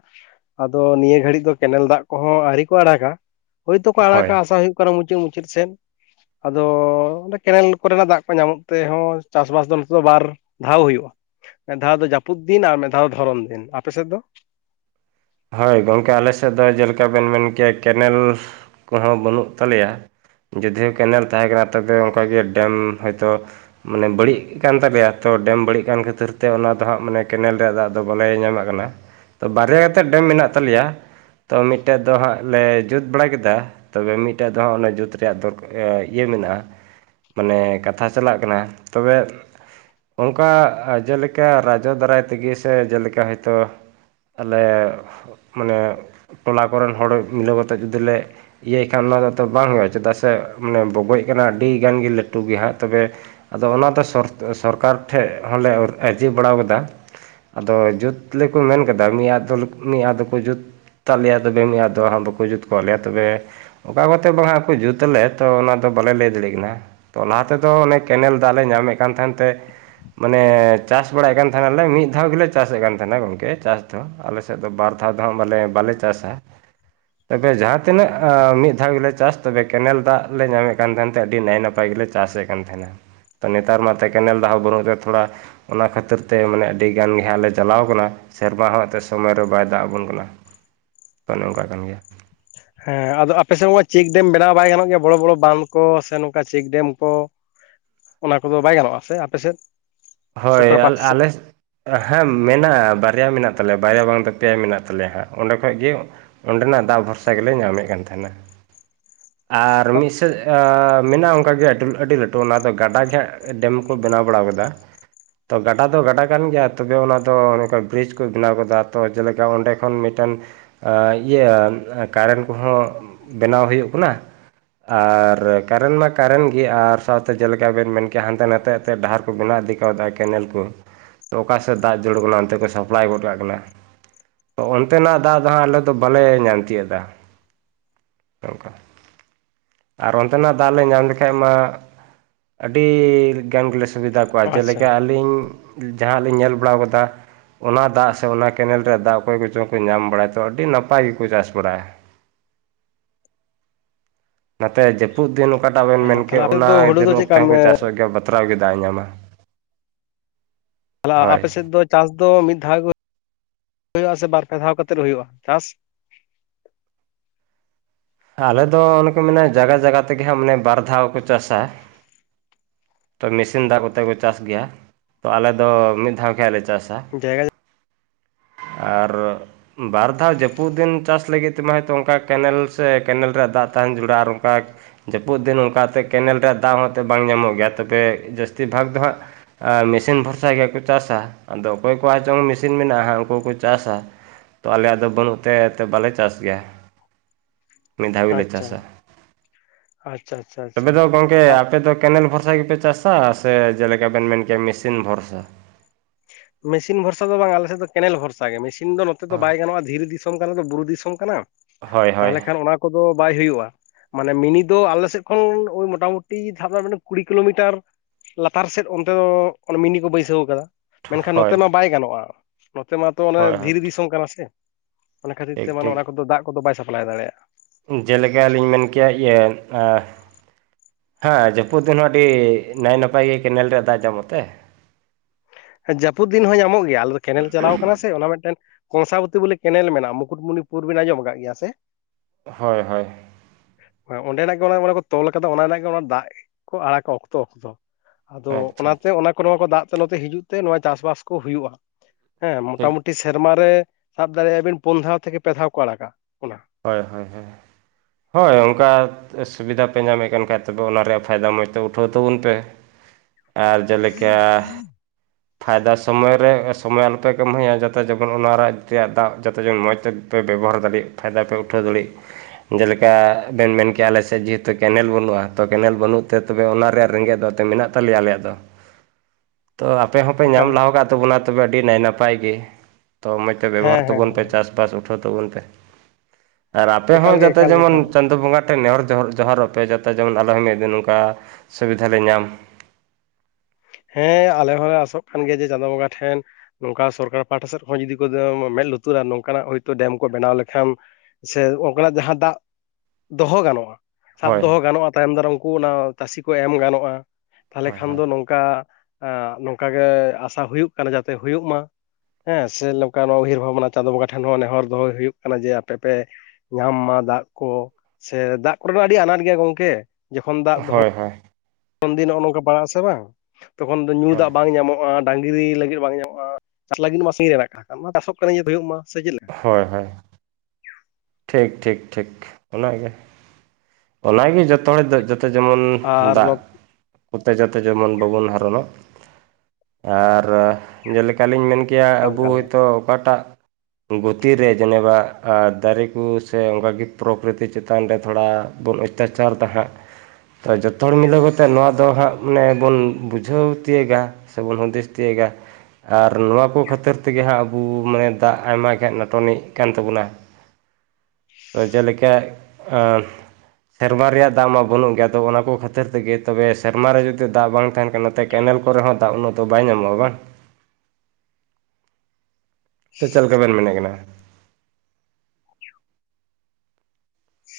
ᱟᱫᱚ ᱱᱤᱭᱟᱹ ᱜᱷᱟᱹᱲᱤᱡ ᱫᱚ ᱠᱮᱱᱮᱞ ᱫᱟᱜ ᱠᱚᱦᱚᱸ ᱟᱹᱣᱨᱤ ᱠᱚ ᱟᱲᱟᱜᱟ ᱦᱳᱭᱛᱳ ᱠᱚ ᱦᱳᱭ ᱟᱲᱟᱜᱟ ᱟᱥᱟ ᱦᱩᱭᱩᱜ ᱚᱠᱟᱨᱮ ᱢᱩᱪᱟᱹᱫ ᱢᱩᱪᱟᱹᱫ ᱥᱮᱫ ᱟᱫᱚ ᱠᱮᱱᱮᱞ ᱠᱚᱨᱮᱱᱟᱜ ᱫᱟᱜ ᱠᱚ ᱧᱟᱢᱚᱜ᱾ ᱛᱮᱦᱚᱸ ᱪᱟᱥᱵᱟᱥ ᱫᱚ ᱱᱚᱛᱮ ᱫᱚ ᱵᱟᱨ ᱫᱷᱟᱣ ᱦᱩᱭᱩᱜᱼᱟ᱾ ᱢᱤᱫ ᱫᱷᱟᱣ ᱫᱚ ᱡᱟᱹᱯᱩᱫ ᱫᱤᱱ ᱟᱨ ᱢᱤᱫ ᱫᱷᱟᱣ ᱫᱚ ᱫᱷᱚᱨᱚᱱ ᱫᱤᱱ ᱟᱯᱮ ᱥᱮᱫ ᱫᱚ ᱦᱳᱭ ᱜᱚᱢᱠᱮ ᱟᱞᱮ ᱥᱮᱫ ᱫᱚ ᱡᱮᱞᱮᱠᱟ ᱵᱮᱱ ᱢᱮᱱ ᱠᱮᱭᱟ ᱠᱮᱱᱮᱞ ᱠᱚᱦᱚᱸ ᱵᱟᱹᱱᱩᱜ ᱛᱟᱞᱮᱭᱟ᱾ ᱡᱩᱫᱤ ᱠᱮᱱᱮᱞ ᱛᱟᱦᱮᱸ ᱠᱟᱱᱟ ᱛᱚᱵᱮ ᱚᱱᱠᱟᱜᱮ ᱰᱮᱢ ᱦᱚᱭᱛᱳ ᱢᱟᱱᱮ ᱵᱟᱹᱲᱤᱡ ᱠᱟᱱ ᱛᱟᱯᱮᱭᱟ ᱛᱚ ᱰᱮᱢ ᱵᱟᱹᱲᱤᱡ ᱠᱟᱱ ᱠᱷᱟᱹᱛᱤᱨ ᱛᱮ ᱚᱱᱟ ᱫᱚ ᱦᱟᱸᱜ ᱢᱟᱱᱮ ᱠᱮᱱᱮᱞ ᱨᱮᱭᱟᱜ ᱫᱟᱜ ᱵᱚᱞᱮ ᱧᱟᱢᱚᱜ ᱠᱟᱱᱟ ᱛᱚ ᱵᱟᱨᱭᱟ ᱠᱟᱛᱮᱫ ᱰᱮᱢ ᱢᱮᱱᱟᱜ ᱛᱟᱞᱮᱭᱟ ᱛᱚ ᱢᱤᱫᱴᱮᱡ ᱫᱚ ᱦᱟᱸᱜ ᱞᱮ ᱡᱩᱛ ᱵᱟᱲᱟ ᱠᱮᱫᱟ᱾ ᱛᱚᱵᱮ ᱢᱤᱫᱴᱮᱡ ᱫᱚ ᱦᱟᱸᱜ ᱚᱱᱟ ᱡᱩᱛ ᱨᱮᱭᱟᱜ ᱫᱚᱨᱠᱟᱨ ᱤᱭᱟᱹ ᱢᱮᱱᱟᱜᱼᱟ᱾ ᱢᱟᱱᱮ ᱠᱟᱛᱷᱟ ᱪᱟᱞᱟᱜ ᱠᱟᱱᱟ ᱛᱚᱵᱮ ᱚᱱᱠᱟ ᱡᱮᱞᱮᱠᱟ ᱨᱟᱡᱚ ᱫᱟᱨᱟᱭ ᱛᱮᱜᱮ ᱥᱮ ᱡᱮᱞᱮᱠᱟ ᱦᱚᱳᱭᱛᱳ ᱟᱞᱮ ᱢᱟᱱᱮ ᱴᱚᱞᱟ ᱠᱚᱨᱮᱱ ᱦᱚᱲ ᱢᱤᱞᱟᱹᱣ ᱠᱟᱛᱮᱫ ᱡᱩᱫᱤ ᱞᱮ ᱤᱭᱟᱹᱭᱜ ᱠᱷᱟᱱ ᱢᱟᱛᱚ ᱵᱟᱝ ᱦᱩᱭᱩᱜᱼᱟ ᱪᱮᱫᱟᱜ ᱥᱮ ᱢᱟᱱᱮ ᱵᱚᱜᱚᱡ ᱠᱟᱱᱟ ᱟᱹᱰᱤ ᱜᱟᱱ ᱜᱮ ᱞᱟᱹᱴᱩ ᱜᱮᱭᱟ ᱦᱟᱸᱜ ᱛᱚᱵᱮ ᱟᱫᱚ ᱚᱱᱟ ᱫᱚ ᱥᱚᱨ ᱥᱚᱨᱠᱟᱨ ᱴᱷᱮᱡ ᱦᱚᱞᱮ ᱟᱹᱡᱤ ᱵᱟᱲᱟ ᱟᱠᱟᱟ᱾ ᱟᱫᱚ ᱡᱩᱛ ᱞᱮᱠᱚ ᱢᱮᱱ ᱠᱟᱫᱟ ᱢᱤᱫ ᱟᱫᱚ ᱢᱤᱫᱟ ᱫᱚᱠᱚ ᱡᱩᱛ ᱛᱟᱞᱮᱭᱟ ᱛᱚᱵᱮ ᱢᱮᱭᱟᱫᱚ ᱦᱚᱸ ᱵᱟᱠᱚ ᱡᱩᱛ ᱠᱟᱣᱟᱜ ᱞᱮᱭᱟ ᱛᱚᱵᱮ ᱚᱠᱟ ᱠᱚᱛᱮ ᱵᱟᱝ ᱦᱟ ᱠᱚ ᱡᱩᱛ ᱞᱮ ᱛᱚ ᱚᱱᱟᱫᱚ ᱵᱟᱞᱮ ᱞᱟᱹᱭ ᱫᱟᱲᱮᱭᱟᱜ ᱠᱟᱱᱟ ᱛᱚ ᱞᱟᱦᱟ ᱛᱮᱫᱚ ᱚᱱᱮ ᱠᱮᱱᱮᱞ ᱫᱟᱜ ᱞᱮ ᱧᱟᱢᱮᱫ ᱠᱟᱱ ᱛᱟᱦᱮᱸᱱ ᱛᱮ ᱢᱟᱱᱮ ᱪᱟᱥ ᱵᱟᱲᱟᱭᱮᱫ ᱠᱟᱱ ᱛᱟᱦᱮᱱᱟᱞᱮ ᱢᱤᱫ ᱫᱷᱟᱣ ᱜᱮᱞᱮ ᱪᱟᱥᱮᱫ ᱠᱟᱱ ᱛᱟᱦᱮᱱᱟ ᱜᱚᱝᱠᱮ ᱪᱟᱥ ᱫᱚ ᱟᱞᱮ ᱥᱮᱫ ᱟᱫᱚ ᱵᱟᱨ ᱫᱷᱟᱣ ᱫᱚ ᱦᱟᱸᱜ ᱵᱟᱞᱮ ᱵᱟᱞᱮ ᱪᱟᱥᱟ ᱛᱚᱵᱮ ᱡᱟᱦᱟᱸᱛᱤᱱᱟᱹᱜ ᱢᱤᱫ ᱫᱷᱟᱣ ᱜᱮᱞᱮ ᱪᱟᱥ ᱛᱚᱵᱮ ᱠᱮᱱᱮᱞ ᱫᱟᱜ ᱞᱮ ᱧᱟᱢᱮᱫ ᱠᱟᱱ ᱛᱟᱦᱮᱸ ᱛᱮ ᱟᱹᱰᱤ ᱱᱟᱭ ᱱᱟᱯᱟᱭ ᱜᱮᱞᱮ ᱪᱟᱥ ᱪᱟᱥᱮ ᱠᱟᱱ ᱛᱟᱦᱮᱱᱟ ᱛᱚ ᱱᱮᱛᱟᱨ ᱢᱟᱛ ᱠᱮᱱᱮᱞ ᱫᱟᱦ ᱦᱚᱸ ᱵᱟᱹᱱᱩᱜ ᱛᱮ ᱛᱷᱚᱲᱟ, ᱚᱱᱟ ᱠᱷᱟᱹᱛᱤᱨ ᱛᱮ ᱢᱟᱱᱮ ᱟᱹᱰᱤ ᱜᱟᱱ ᱜᱮ ᱦᱟᱸᱜ ᱞᱮ ᱪᱟᱞᱟᱣ ᱠᱟᱱᱟ ᱥᱮᱨᱢᱟ ᱦᱚᱸ ᱮᱱ ᱥᱚᱢᱚᱭᱨᱮ ᱵᱟᱭ ᱫᱟᱜ ᱟᱵᱚᱱ ᱠᱟᱱᱟ ᱛᱚ᱾ ᱚᱱᱮ ᱚᱱᱠᱟ ᱠᱟᱱ ᱜᱮᱭᱟ ᱦᱮᱸ ᱟᱫᱚ ᱟᱯᱮ ᱥᱮᱫ ᱦᱚᱸ ᱪᱮᱠ ᱰᱮᱢ ᱵᱮᱱᱟᱣ ᱵᱟᱭ ᱜᱟᱱᱚᱜ ᱜᱮᱭᱟ ᱵᱚᱲᱚ ᱵᱚᱲᱚ ᱵᱟᱸᱫ ᱠᱚ ᱥᱮ ᱱᱚᱝᱠᱟ ᱪᱮᱠ ᱰᱮᱢ ᱠᱚ᱾ ᱚᱱᱟ ᱠᱚᱫᱚ ᱵᱟᱭ ᱜᱟᱱᱚᱜᱼᱟ ᱥᱮ ᱟᱯ ᱥᱮᱫ? ᱥᱚᱨᱠᱟᱨ ᱦᱳᱭᱞ ᱟᱞ ᱯᱟᱦᱴᱟ ᱥᱮᱫ ᱟᱞᱮ ᱦᱮᱸ ᱢᱮᱱᱟᱜᱼᱟ ᱵᱟᱨᱭᱟ ᱢᱮᱱᱟᱜ ᱛᱟᱞᱮᱭᱟ ᱵᱟᱨᱭᱟ ᱵᱟᱝ ᱫᱚ ᱯᱮ ᱢᱮᱱᱟᱜ ᱛᱟᱞᱮᱭᱟ ᱦᱟᱸᱜ ᱚᱸᱰᱮ ᱠᱷᱚᱡ ᱜᱮ ᱚᱸᱰᱮᱱᱟᱜ ᱫᱟᱜ ᱵᱷᱚᱨᱥᱟ ᱜᱮᱞᱮ ᱧᱟᱢᱮᱫ ᱠᱟᱱ ᱛᱟᱦᱮᱱᱟ᱾ ᱟᱨ ᱢᱤᱫᱥᱮᱫ ᱢᱮᱱᱟᱜᱼᱟ ᱚᱱᱠᱟ ᱜᱮ ᱟᱴᱩᱞ ᱟᱹᱰᱤ ᱞᱟᱹᱴᱩ ᱚᱱᱟ ᱫᱚ ᱜᱟᱰᱟ ᱜᱮᱟᱜ ᱰᱮᱢ ᱠᱚ ᱵᱮᱱᱟᱣ ᱵᱟᱲᱟᱣ ᱟᱠᱟᱫᱟ᱾ ᱛᱚ ᱜᱟᱰᱟ ᱫᱚ ᱜᱟᱰᱟ ᱠᱟᱱ ᱜᱮᱭᱟ ᱛᱚᱵᱮ ᱚᱱᱟ ᱫᱚ᱾ ᱚᱱᱠᱟ ᱵᱨᱤᱡᱽ ᱠᱚ ᱵᱮᱱᱟᱣ ᱠᱟᱫᱟ ᱛᱚ, ᱡᱮᱞᱮᱠᱟ ᱚᱸᱰᱮ ᱠᱷᱚᱱ ᱢᱤᱫᱴᱮᱱ ᱟ ᱤᱭᱟᱹ ᱠᱟᱨᱮᱱᱴ ᱠᱚᱦᱚᱸ ᱵᱮᱱᱟᱣ ᱦᱩᱭᱩᱜ ᱠᱟᱱᱟ᱾ ᱟᱨ ᱠᱟᱨᱮᱱᱴ ᱢᱟ ᱠᱟᱨᱮᱱᱴ ᱜᱮ ᱟᱨ ᱥᱟᱶᱛᱮ ᱡᱮᱞᱮᱠᱟ ᱵᱮᱱ ᱢᱮᱱ ᱠᱮᱭᱟ ᱦᱟᱱᱛᱮ ᱱᱟᱛᱮ ᱛᱮ ᱰᱟᱦᱟᱨ ᱠᱚ ᱵᱮᱱᱟᱣ ᱤᱫᱤ ᱠᱟᱣᱫᱟ ᱠᱮᱱᱮᱞ ᱠᱚ ᱚᱠᱟ ᱥᱮᱫ ᱫᱟᱜ ᱡᱟᱹᱲᱩᱲ ᱠᱟᱱᱟ ᱚᱱᱛᱮ ᱠᱚ ᱥᱟᱯᱞᱟᱭ ᱜᱚᱫ ᱠᱟᱜ ᱠᱟᱱᱟ ᱚᱱᱛᱮᱱᱟᱜ ᱫᱟᱜ ᱫᱚ ᱦᱟᱸᱜ ᱟᱞᱮ ᱫᱚ ᱵᱟᱞᱮ ᱧᱟᱢ ᱛᱤᱭᱳᱜ ᱫᱟ ᱱᱚᱝᱠᱟ ᱟᱨ ᱚᱱᱛᱮᱱᱟᱜ ᱫᱟᱜ ᱞᱮ ᱧᱟᱢ ᱞᱮᱠᱷᱟᱡ ᱢᱟ ᱟᱹᱰᱤ ᱜᱟᱱ ᱜᱮᱞᱮ ᱥ ᱥᱩᱵᱤᱫᱷᱟ ᱠᱚᱜᱼᱟ, ᱟᱪᱪᱷᱟ ᱡᱮᱞᱮᱠᱟ ᱟᱹᱞᱤᱧ ᱡᱟᱦᱟᱸ ᱞᱤᱧ ᱧᱮᱞ ᱵᱟᱲᱟ ᱠᱟᱫᱟ᱾ ᱚᱱᱟ ᱫᱟᱜ ᱥᱮ ᱚᱱᱟ ᱠᱮᱱᱮᱞ ᱨᱮ ᱫᱟᱜ ᱚᱠᱚᱭ ᱠᱚᱪᱚᱝ ᱠᱚ ᱧᱟᱢ ᱵᱟᱲᱟᱭᱟ ᱛᱚ᱾ ᱟᱹᱰᱤ ᱱᱟᱯᱟᱭ ᱜᱮᱠᱚ ᱪᱟᱥ ᱵᱟᱲᱟᱭᱟ᱾ ᱱᱟᱚᱛᱮ ᱡᱟᱹᱯᱩᱫ ᱫᱤᱱ ᱚᱠᱟᱴᱟᱜ ᱵᱮᱱ ᱢᱮᱱ ᱦᱮᱸ ᱛᱟᱦᱚᱞᱮ ᱠᱮᱜ ᱟᱯᱮ ᱚᱱᱟ ᱫᱚ ᱦᱩᱲᱩ ᱫᱚ ᱫᱤᱱ ᱚᱠᱛᱮ ᱪᱮᱫᱠᱟ ᱦᱚᱸᱠᱚ ᱪᱟᱥᱚᱜ ᱜᱮᱭᱟ ᱵᱟᱛᱨᱟᱣ ᱜᱮ ᱫᱟᱜ ᱮ ᱧᱟᱢᱟ ᱛᱟᱦᱮ ᱦᱳᱭ ᱟᱯᱮᱥᱮᱫ ᱫᱚ ᱪᱟᱥ ᱫᱚ ᱢᱤᱫ ᱫᱷᱟᱣ ᱜᱮ ᱦᱩᱭᱩᱜᱼᱟ ᱥᱮ ᱵᱟᱨᱯᱮ ᱫᱷᱟᱣ ᱠᱟᱛᱮ ᱦᱩᱭᱩᱜᱼᱟ ᱪᱟᱥ? ᱟᱞᱮᱚ ᱚᱱᱮ ᱠᱚ ᱢᱮᱱᱟ ᱡᱟᱭᱜᱟ ᱡᱟᱭᱜᱟ ᱛᱮᱜᱮ ᱦᱟᱜ ᱢᱚᱱᱮ ᱵᱟᱨ ᱫᱷᱟᱣ ᱠᱚ ᱪᱟᱥᱟ ᱛᱚ ᱢᱮᱥᱤᱱ ᱫᱟᱜ ᱠᱚᱛᱮ ᱠᱚ ᱪᱟᱥ ᱜᱮᱭᱟ ᱛᱚ ᱟᱞᱮ ᱫᱚ ᱢᱤᱫ ᱫᱷᱟᱣ ᱜᱮ ᱦᱟᱜ ᱞᱮ ᱪᱟᱥᱟ ᱡᱟᱭᱜᱟ [inaudible] ᱟᱨ ᱵᱟᱨ ᱫᱷᱟᱣ ᱡᱟᱹᱯᱩᱫ ᱫᱤᱱ ᱪᱟᱥ ᱞᱟᱹᱜᱤᱫ ᱛᱮᱢᱟ ᱦᱚᱭᱛ ᱚᱱᱠᱟ ᱠᱮᱱᱮᱞ ᱥᱮ ᱠᱮᱱᱮᱞ ᱨᱮ ᱫᱟᱜ ᱛᱟᱦᱮᱱ ᱡᱚᱨᱩᱲᱟ ᱟᱨ ᱚᱱᱠᱟ ᱡᱟᱹᱯᱩᱫ ᱫᱤᱱ ᱚᱱᱠᱟᱛᱮ ᱠᱮᱱᱮᱞ ᱨᱮᱭᱟᱜ ᱫᱟᱜ ᱦᱚᱸᱛᱮ ᱵᱟᱝ ᱧᱟᱢᱚᱜ ᱜᱮᱭᱟ ᱛᱚᱵᱮ ᱡᱟᱹᱥᱛᱤ ᱵᱷᱟᱜᱽ ᱫᱚ ᱦᱟᱸᱜ ᱟᱨ ᱢᱮᱥᱤᱱ ᱵᱷᱚᱨᱥᱟ ᱜᱮᱠᱚ ᱪᱟᱥᱟ ᱟᱫᱚ ᱚᱠᱚᱭ ᱠᱚᱣᱟᱜ ᱪᱚᱝ ᱢᱮᱹᱥᱤᱱ ᱢᱮᱱᱟᱜᱼᱟ ᱦᱟᱜ ᱩᱱᱠᱩ ᱠᱚ ᱪᱟᱥᱟ ᱛᱚ ᱟᱞᱮᱭᱟᱜ ᱫᱚ ᱵᱟᱹᱱᱩᱜᱛᱮ ᱮᱱᱛᱮ ᱵᱟᱞᱮ ᱪᱟᱥ ᱜᱮᱭᱟ ᱢᱤᱫ ᱰᱷᱟᱣ ᱜᱮᱞᱮ ᱟᱪᱪᱷᱟ ᱪᱟᱥᱟ, ᱟᱪᱪᱷᱟ ᱟᱪᱪᱷᱟ ᱛᱚᱵᱮ ᱟᱪᱪᱷᱟ ᱫᱚ ᱜᱚᱢᱠᱮ ᱟ ᱟᱯᱮᱫᱚ ᱠᱮᱱᱮᱞ ᱵᱷᱚᱨᱥᱟ ᱜᱮᱯᱮ ᱪᱟᱥᱟ ᱥᱮ ᱡᱮᱞᱮᱠᱟ ᱵᱮᱱ ᱢᱮᱱ ᱠᱮᱭᱟ ᱢᱮᱥᱤᱱ ᱵᱷᱚᱨᱥᱟ ᱢᱤᱥᱤᱱ ᱵᱷᱚᱨᱥᱟ ᱫᱚ ᱵᱟᱝ ᱟᱞᱮᱥᱮᱫ ᱫᱚ ᱠᱮᱱᱮᱞ ᱵᱷᱚᱨᱥᱟ ᱜᱮ ᱢᱤᱥᱤᱱ ᱫᱚ ᱱᱚ ᱛᱚ ᱵᱟᱭ ᱜᱟᱱᱚᱜᱼᱟ ᱫᱷᱤᱨᱤ ᱫᱤᱥᱚᱢ ᱠᱟᱱᱟ ᱛᱚ ᱵᱩᱨᱩ ᱫᱤᱥᱚᱢ ᱠᱟᱱᱟ ᱦᱳᱭ ᱦᱳᱭ ᱛᱟᱦᱚᱞᱮ ᱠᱷᱟᱱ ᱚᱱᱟ ᱠᱚᱫᱚ ᱵᱟᱭ ᱦᱩᱭᱩᱜᱼᱟ ᱢᱟᱱᱮ ᱢᱤᱱᱤ ᱫᱚ ᱟᱞᱮ ᱥᱮᱫ ᱠᱷᱚᱱ ᱳᱭ ᱢᱚᱴᱟᱢᱩᱴᱤ ᱥᱟᱵ ᱠᱟᱜ ᱵᱮᱱ ᱠᱩᱲᱤ ᱠᱤᱞᱳᱢᱤᱴᱟᱨ ᱞᱟᱛᱟᱨ ᱥᱮᱫ ᱚᱱᱛᱮ ᱫᱚ ᱚᱱ ᱢᱤᱱᱤ ᱠᱚ ᱵᱟᱹᱭᱥᱟᱹᱣ ᱟᱠᱟᱫᱟ ᱢᱮᱱᱠᱷᱟᱱ ᱱᱚᱛᱮ ᱦᱳᱭ ᱢᱟ ᱵᱟᱭ ᱜᱟᱱᱚᱜᱼᱟ ᱱᱚᱛᱮ ᱢᱟᱛᱚ ᱚᱱᱟ ᱦᱳᱭ ᱫᱷᱤᱨᱤ ᱫᱤᱥᱚᱢ ᱠᱟᱱᱟ ᱥᱮ ᱚᱱᱟ ᱠᱷᱟᱹᱛᱤᱨ ᱛᱮ ᱴᱷᱤᱠ ᱢᱟᱱᱮ ᱚᱱᱟ ᱠᱚᱫᱚ ᱫᱟᱜ ᱠᱚᱫᱚ ᱵᱟᱭ ᱥᱟᱯᱞᱟᱭ ᱫᱟᱲᱮᱭᱟᱜᱼᱟ ᱡᱮᱞᱮᱠᱟᱞᱤᱧ ᱢᱮᱱ ᱠᱮᱭᱟ ᱤᱭᱟᱹ ᱦᱮᱸ ᱡᱟᱹᱯᱩᱫ ᱫᱤᱱ ᱦᱚᱸ ᱟᱹᱰᱤ ᱱᱟᱭ ᱱᱟᱯᱟᱭ ᱜᱮ ᱠᱮᱱᱮᱞ ᱨᱮᱭᱟᱜ ᱫᱟᱜ ᱡᱟᱢᱚᱜ ᱛᱮ ᱡᱟᱹᱯᱩᱫ ᱫᱤᱱ ᱦᱚᱸ ᱧᱟᱢᱚᱜ ᱜᱮᱭᱟ ᱟᱞᱮ ᱫᱚ ᱠᱮᱱᱮᱞ ᱪᱟᱞᱟᱣ ᱠᱟᱱᱟ ᱥᱮ ᱚᱱᱟ ᱢᱮᱫᱴᱮᱱ ᱠᱚᱝᱥᱟᱵᱚᱛᱤ ᱵᱚᱞᱮ ᱠᱮᱱᱮᱞ ᱢᱮᱱᱟᱜᱼᱟ ᱢᱩᱠᱩᱴᱢᱩᱱᱤᱯᱩᱨ ᱵᱮᱱ ᱟᱸᱡᱚᱢ ᱠᱟᱫ ᱜᱮᱭᱟ ᱥᱮ ᱦᱳᱭ ᱦᱳᱭ ᱦᱮᱸ ᱚᱸᱰᱮᱱᱟᱜ ᱜᱮ ᱚᱱᱟ ᱚᱱᱟ ᱠᱚ ᱛᱚᱞ ᱠᱟᱫᱟ ᱚᱱ ᱨᱮᱱᱟᱜ ᱜᱮ ᱚᱱᱟ ᱫᱟᱜ ᱠᱚ ᱟᱲᱟᱜᱽ ᱠᱚ ᱚᱠᱛᱚ ᱚᱠᱛᱚ ᱟᱫᱚ ᱟᱪᱪᱷᱟ ᱚᱱᱟᱛᱮ ᱟᱪᱪᱷᱟ ᱚᱱᱟ ᱠᱚ ᱱᱚᱣᱟ ᱠᱚ ᱫᱟᱜ ᱛᱮ ᱱᱚᱛᱮ ᱦᱤᱡᱩᱜ ᱛᱮ ᱱᱚᱣᱟ ᱪᱟᱥᱵᱟᱥ ᱠᱚ ᱦᱩᱭᱩᱜᱼᱟ ᱦᱮᱸ ᱴᱷᱤᱠ ᱢᱚᱴᱟᱢᱩᱴᱤ ᱥᱮᱨᱢᱟᱨ ᱨᱮ ᱥᱟᱵ ᱫᱟᱲᱮᱭᱟᱜᱼᱟ ᱵᱤᱱ ᱯᱩᱱ ᱫᱷᱟᱣ ᱛᱷᱮᱠᱮ ᱯᱮ ᱫᱷᱟᱣ ᱠᱚ ᱟᱲᱟᱜᱟ ᱚᱱᱟ ᱦᱳᱭ ᱦᱳᱭ ᱦᱚᱭ ᱦᱳᱭ ᱚᱱᱠᱟ ᱥᱩᱵᱤᱫᱟ ᱯᱮ ᱧᱟᱢᱮᱫ ᱠᱟᱱ ᱠᱷᱟᱡ ᱛᱚᱵᱮ ᱚᱱᱟ ᱨᱮᱭᱟᱜ ᱯᱷᱟᱭᱫᱟ ᱢᱚᱡᱽ ᱛᱚ ᱩᱴᱷᱟᱹᱣ ᱛᱟᱵᱚᱱ ᱯᱮ ᱟᱨ ᱡᱮᱞᱮᱠᱟ ᱯᱷᱟᱭᱫᱟ ᱥᱚᱢᱚᱭ ᱨᱮ ᱥᱚᱢᱚᱭ ᱟᱞᱚᱯᱮ ᱠᱟᱹᱢᱦᱟᱹᱭᱟ ᱡᱟᱛᱮ ᱡᱮᱢᱚᱱ ᱚᱱᱟ ᱨᱮᱭᱟᱜ ᱫᱟᱜ ᱡᱟᱛᱮ ᱡᱮᱢᱚᱱ ᱢᱚᱸᱡᱽ ᱛᱮ ᱯᱮ ᱵᱮᱵᱚᱦᱟᱨ ᱫᱟᱲᱮᱜ ᱯᱷᱟᱭᱫᱟ ᱯᱮ ᱩᱴᱷᱟᱹᱣ ᱫᱟᱲᱮᱜ ᱡᱮᱞᱮᱠᱟ ᱵᱮᱱ ᱢᱮᱱ ᱠᱮᱭᱟ ᱟᱞᱮ ᱥᱮᱫ ᱡᱮᱦᱮᱛᱩ ᱠᱮᱱᱮᱞ ᱵᱟᱹᱱᱩᱜᱼᱟ ᱛᱚ ᱠᱮᱱᱮᱞ ᱵᱟᱹᱱᱩᱜ ᱛᱮ ᱛᱚᱵᱮ ᱚᱱᱟ ᱨᱮᱭᱟᱜ ᱨᱮᱸᱜᱮᱸᱡ ᱫᱟᱜ ᱛᱮ ᱢᱮᱱᱟᱜ ᱛᱟᱞᱮᱭᱟ ᱟᱞᱮᱭᱟᱜ ᱫᱚ ᱛᱚ ᱟᱯᱮ ᱦᱚᱸᱯᱮ ᱧᱟᱢ ᱮᱠᱟᱞ ᱞᱟᱦᱟᱣ ᱠᱟᱫ ᱛᱟᱵᱚᱱᱟ ᱛᱚᱵᱮ ᱟᱹᱰᱤ ᱱᱟᱭ ᱱᱟᱯᱟᱭ ᱜᱮ ᱛᱚ ᱢᱚᱡᱽᱛᱮ ᱵᱮᱵᱚᱦᱟᱨ ᱦᱮᱸ ᱦᱮᱸ ᱛᱟᱵᱚᱱ ᱯᱮ ᱪᱟᱥ ᱪᱟᱥ ᱩᱴᱷᱟᱹᱣ ᱛᱟᱵᱚᱱ ᱯᱮ ᱟᱨ ᱟᱯᱮ ᱮᱠᱟᱞ ᱦᱚᱸ ᱜᱮ ᱡᱟᱛᱮ ᱮᱠᱟᱞ ᱜᱮ ᱡᱮᱢᱚᱱ ᱮᱠᱟᱞ ᱪᱟᱸᱫᱚ ᱵᱚᱸᱜᱟ ᱴᱷᱮᱱ ᱱᱮᱦᱚᱨ ᱡᱚᱦᱟᱨ ᱡᱚᱦᱟᱨᱚᱜ ᱯᱮ ᱡᱟᱛᱮ ᱡᱮᱢᱚᱱ ᱟᱞᱮ ᱦᱚᱸ ᱢᱤᱫ ᱫᱤᱱ ᱚᱱᱠᱟ ᱥᱩᱵᱤᱫᱷᱟ ᱞᱮ ᱧᱟᱢ ᱦᱮᱸ ᱟᱞᱮ ᱦᱚᱸᱞᱮ ᱟᱥᱚᱜ ᱠᱟᱱ ᱜᱮᱭᱟ ᱡᱮ ᱪᱟᱸᱫᱚ ᱵᱚᱸᱜᱟ ᱴᱷᱮᱱ ᱱᱚᱝᱠᱟ ᱥᱚᱨᱠᱟᱨ ᱯᱟᱦᱴᱟ ᱥᱮᱫ ᱦᱚᱸ ᱡᱩᱫᱤ ᱠᱚ ᱢᱮᱸᱫ ᱞᱩᱛᱩᱨᱟ ᱱᱚᱝᱠᱟᱱᱟᱜ ᱦᱳᱭᱛᱳ ᱰᱮᱢ ᱠᱚ ᱵᱮᱱᱟᱣ ᱞᱮᱠᱷᱟᱱ ᱥᱮ ᱚᱱᱠᱟᱱᱟᱜ ᱡᱟᱦᱟᱸ ᱫᱟᱜ ᱫᱚᱦᱚ ᱜᱟᱱᱚᱜᱼᱟ ᱥᱟᱵ ᱦᱳᱭ ᱫᱚᱦᱚ ᱜᱟᱱᱚᱜᱼᱟ ᱛᱟᱭᱚᱢ ᱫᱟᱨᱟᱢ ᱩᱝᱠᱩ ᱚᱱᱟ ᱪᱟᱹᱥᱤ ᱠᱩ ᱮᱢ ᱜᱟᱱᱚᱜᱼᱟ ᱛᱟᱞᱦᱮ ᱦᱳᱭ ᱠᱷᱟᱱ ᱦᱳᱭ ᱫᱚ ᱱᱚᱝ ᱠᱟ ᱱᱚᱝᱠᱟ ᱜᱮ ᱟᱥᱟ ᱦᱩᱭᱩᱜ ᱠᱟᱱᱟ ᱡᱟᱛᱮ ᱦᱩᱭᱩᱜ ᱢᱟ ᱦᱮᱸ ᱥᱮ ᱱᱚᱝᱠᱟ ᱱᱚᱣᱟ ᱩᱭᱦᱟᱹᱨ ᱵᱷᱟᱵᱽᱱᱟ ᱪᱟᱸᱫᱳ ᱵᱚᱸᱜᱟ ᱴᱷᱮᱱ ᱦᱚᱸ ᱱᱮᱦᱚᱨ ᱫᱚᱦᱚᱭ ᱦᱩᱭᱩᱜ ᱠᱟᱱᱟ ᱡᱮ ᱟᱯᱮ ᱯᱮ ᱧᱟᱢ ᱢᱟ ᱫᱟᱜ ᱠᱚ ᱥᱮ ᱫᱟᱜ ᱠᱚᱨᱮᱱᱟᱜ ᱟᱹᱰᱤ ᱟᱱᱟᱴ ᱜᱮᱭᱟ ᱜᱚᱝᱠᱮ ᱡᱚᱠᱷᱚᱱ ᱫᱟᱜ ᱫᱷᱚᱨᱚ ᱦᱳᱭ ᱦᱳᱭ ᱛᱚᱠᱷᱚᱱ ᱫᱤᱱ ᱱᱚᱜᱼ ᱱᱚᱝᱠᱟ ᱯᱟᱲᱟᱜ ᱟᱥᱮ ᱵᱟᱝ ᱛᱚᱠᱷᱚᱱ ᱫᱚ ᱧᱩ ᱦᱳᱭ ᱫᱟᱜ ᱵᱟᱝ ᱧᱟᱢᱚᱜᱼᱟ ᱾ ᱰᱟᱝᱜᱨᱤ ᱞᱟᱹᱜᱤᱫ ᱵᱟᱝ ᱧᱟᱢᱚᱜᱼᱟ ᱥᱟᱜᱤᱧ ᱨᱮᱱᱟᱜᱟᱥ ᱦᱩᱭᱩᱜ ᱢᱟ ᱥᱮ ᱪᱮᱫ ᱞᱮᱠᱟ ᱾ ᱦᱳᱭᱻᱦᱳᱭ, ᱴᱷᱤᱠ ᱴᱷᱤᱠ ᱴᱷᱤᱠ ᱚᱱᱟᱜᱮ ᱚᱱᱟᱜᱮ ᱡᱚᱛᱚ ᱦᱚᱲ ᱫᱚ ᱛᱮ ᱡᱮᱢᱚᱱ ᱟᱨ ᱫᱟᱜ ᱱᱚᱛᱮ ᱠᱚᱛᱮ ᱡᱟᱛᱮ ᱡᱮᱢᱚᱱ ᱵᱟᱵᱚᱱ ᱦᱟᱨᱚᱱᱚᱜ ᱟᱨ ᱡᱮᱞᱮᱠᱟᱞᱤᱧ ᱢᱮᱱ ᱠᱮ- ᱠᱮᱭᱟ ᱮᱠᱟᱞ ᱟᱵᱚ ᱦᱳᱭᱛᱳ ᱚᱠᱟᱴᱟᱜ ᱜᱚᱛᱤᱨᱮ ᱡᱮᱱᱮᱵᱟ ᱟᱸ ᱫᱟᱨᱮ ᱠᱩ ᱥᱮ ᱚᱱᱠᱟᱜᱮ ᱯᱨᱚᱠᱨᱤᱛᱤ ᱪᱮᱛᱟᱱ ᱨᱮ ᱛᱷᱚᱲᱟ ᱵᱚᱱ ᱚᱛᱛᱟᱪᱟᱨ ᱛᱟᱦᱮᱸᱜ ᱛᱚ ᱡᱚᱛᱚ ᱦᱚᱲ ᱢᱤᱞᱟᱹᱣ ᱠᱟᱛᱮᱜ ᱱᱚᱣᱟ ᱫᱚ ᱦᱟᱸᱜ ᱢᱟᱱᱮ ᱵᱚᱱ ᱵᱩᱡᱷᱟᱹᱣ ᱛᱤᱭᱟᱹᱜᱟ ᱥᱮ ᱵᱚᱱ ᱦᱩᱫᱤᱥ ᱛᱤᱭᱟᱹᱜᱟ ᱟᱨ ᱱᱚᱣᱟ ᱠᱚ ᱠᱷᱟᱹᱛᱤᱨ ᱛᱮᱜᱮ ᱦᱟᱸᱜ ᱟᱵᱚ ᱢᱟᱱᱮ ᱫᱟᱜ ᱟᱭᱢᱟ ᱜᱮ ᱱᱟᱴᱚᱱᱤᱡ ᱦᱮᱡ ᱠᱟᱱ ᱛᱟᱵᱚᱱᱟ ᱡᱮᱞᱮᱠᱟ ᱮᱸ ᱥᱮᱨᱢᱟ ᱨᱮᱭᱟᱜ ᱫᱟᱜ ᱢᱟ ᱵᱟᱹᱱᱩᱜ ᱜᱮᱭᱟ ᱟᱫᱚ ᱚᱱᱟ ᱠᱚ ᱠᱷᱟᱹᱛᱤᱨ ᱛᱮᱜᱮ ᱛᱚᱵᱮ ᱥᱮᱨᱢᱟ ᱨᱮ ᱡᱩᱫᱤ ᱫᱟᱜ ᱵᱟᱝ ᱛᱟᱦᱮᱱ ᱠᱟᱱᱟ ᱛᱮ ᱠᱮᱱᱮᱞ ᱠᱚᱨᱮ ᱦᱚᱸ ᱫᱟᱜ ᱩᱱᱟᱹᱜ ᱫᱚ ᱵᱟᱭ ᱧᱟᱢᱚᱜᱼᱟ ᱵᱟᱝ ᱥᱮ ᱪᱮᱫ ᱞᱮᱠᱟ ᱵᱮᱱ ᱢᱮᱱᱮᱫ ᱠᱟᱱᱟ ᱾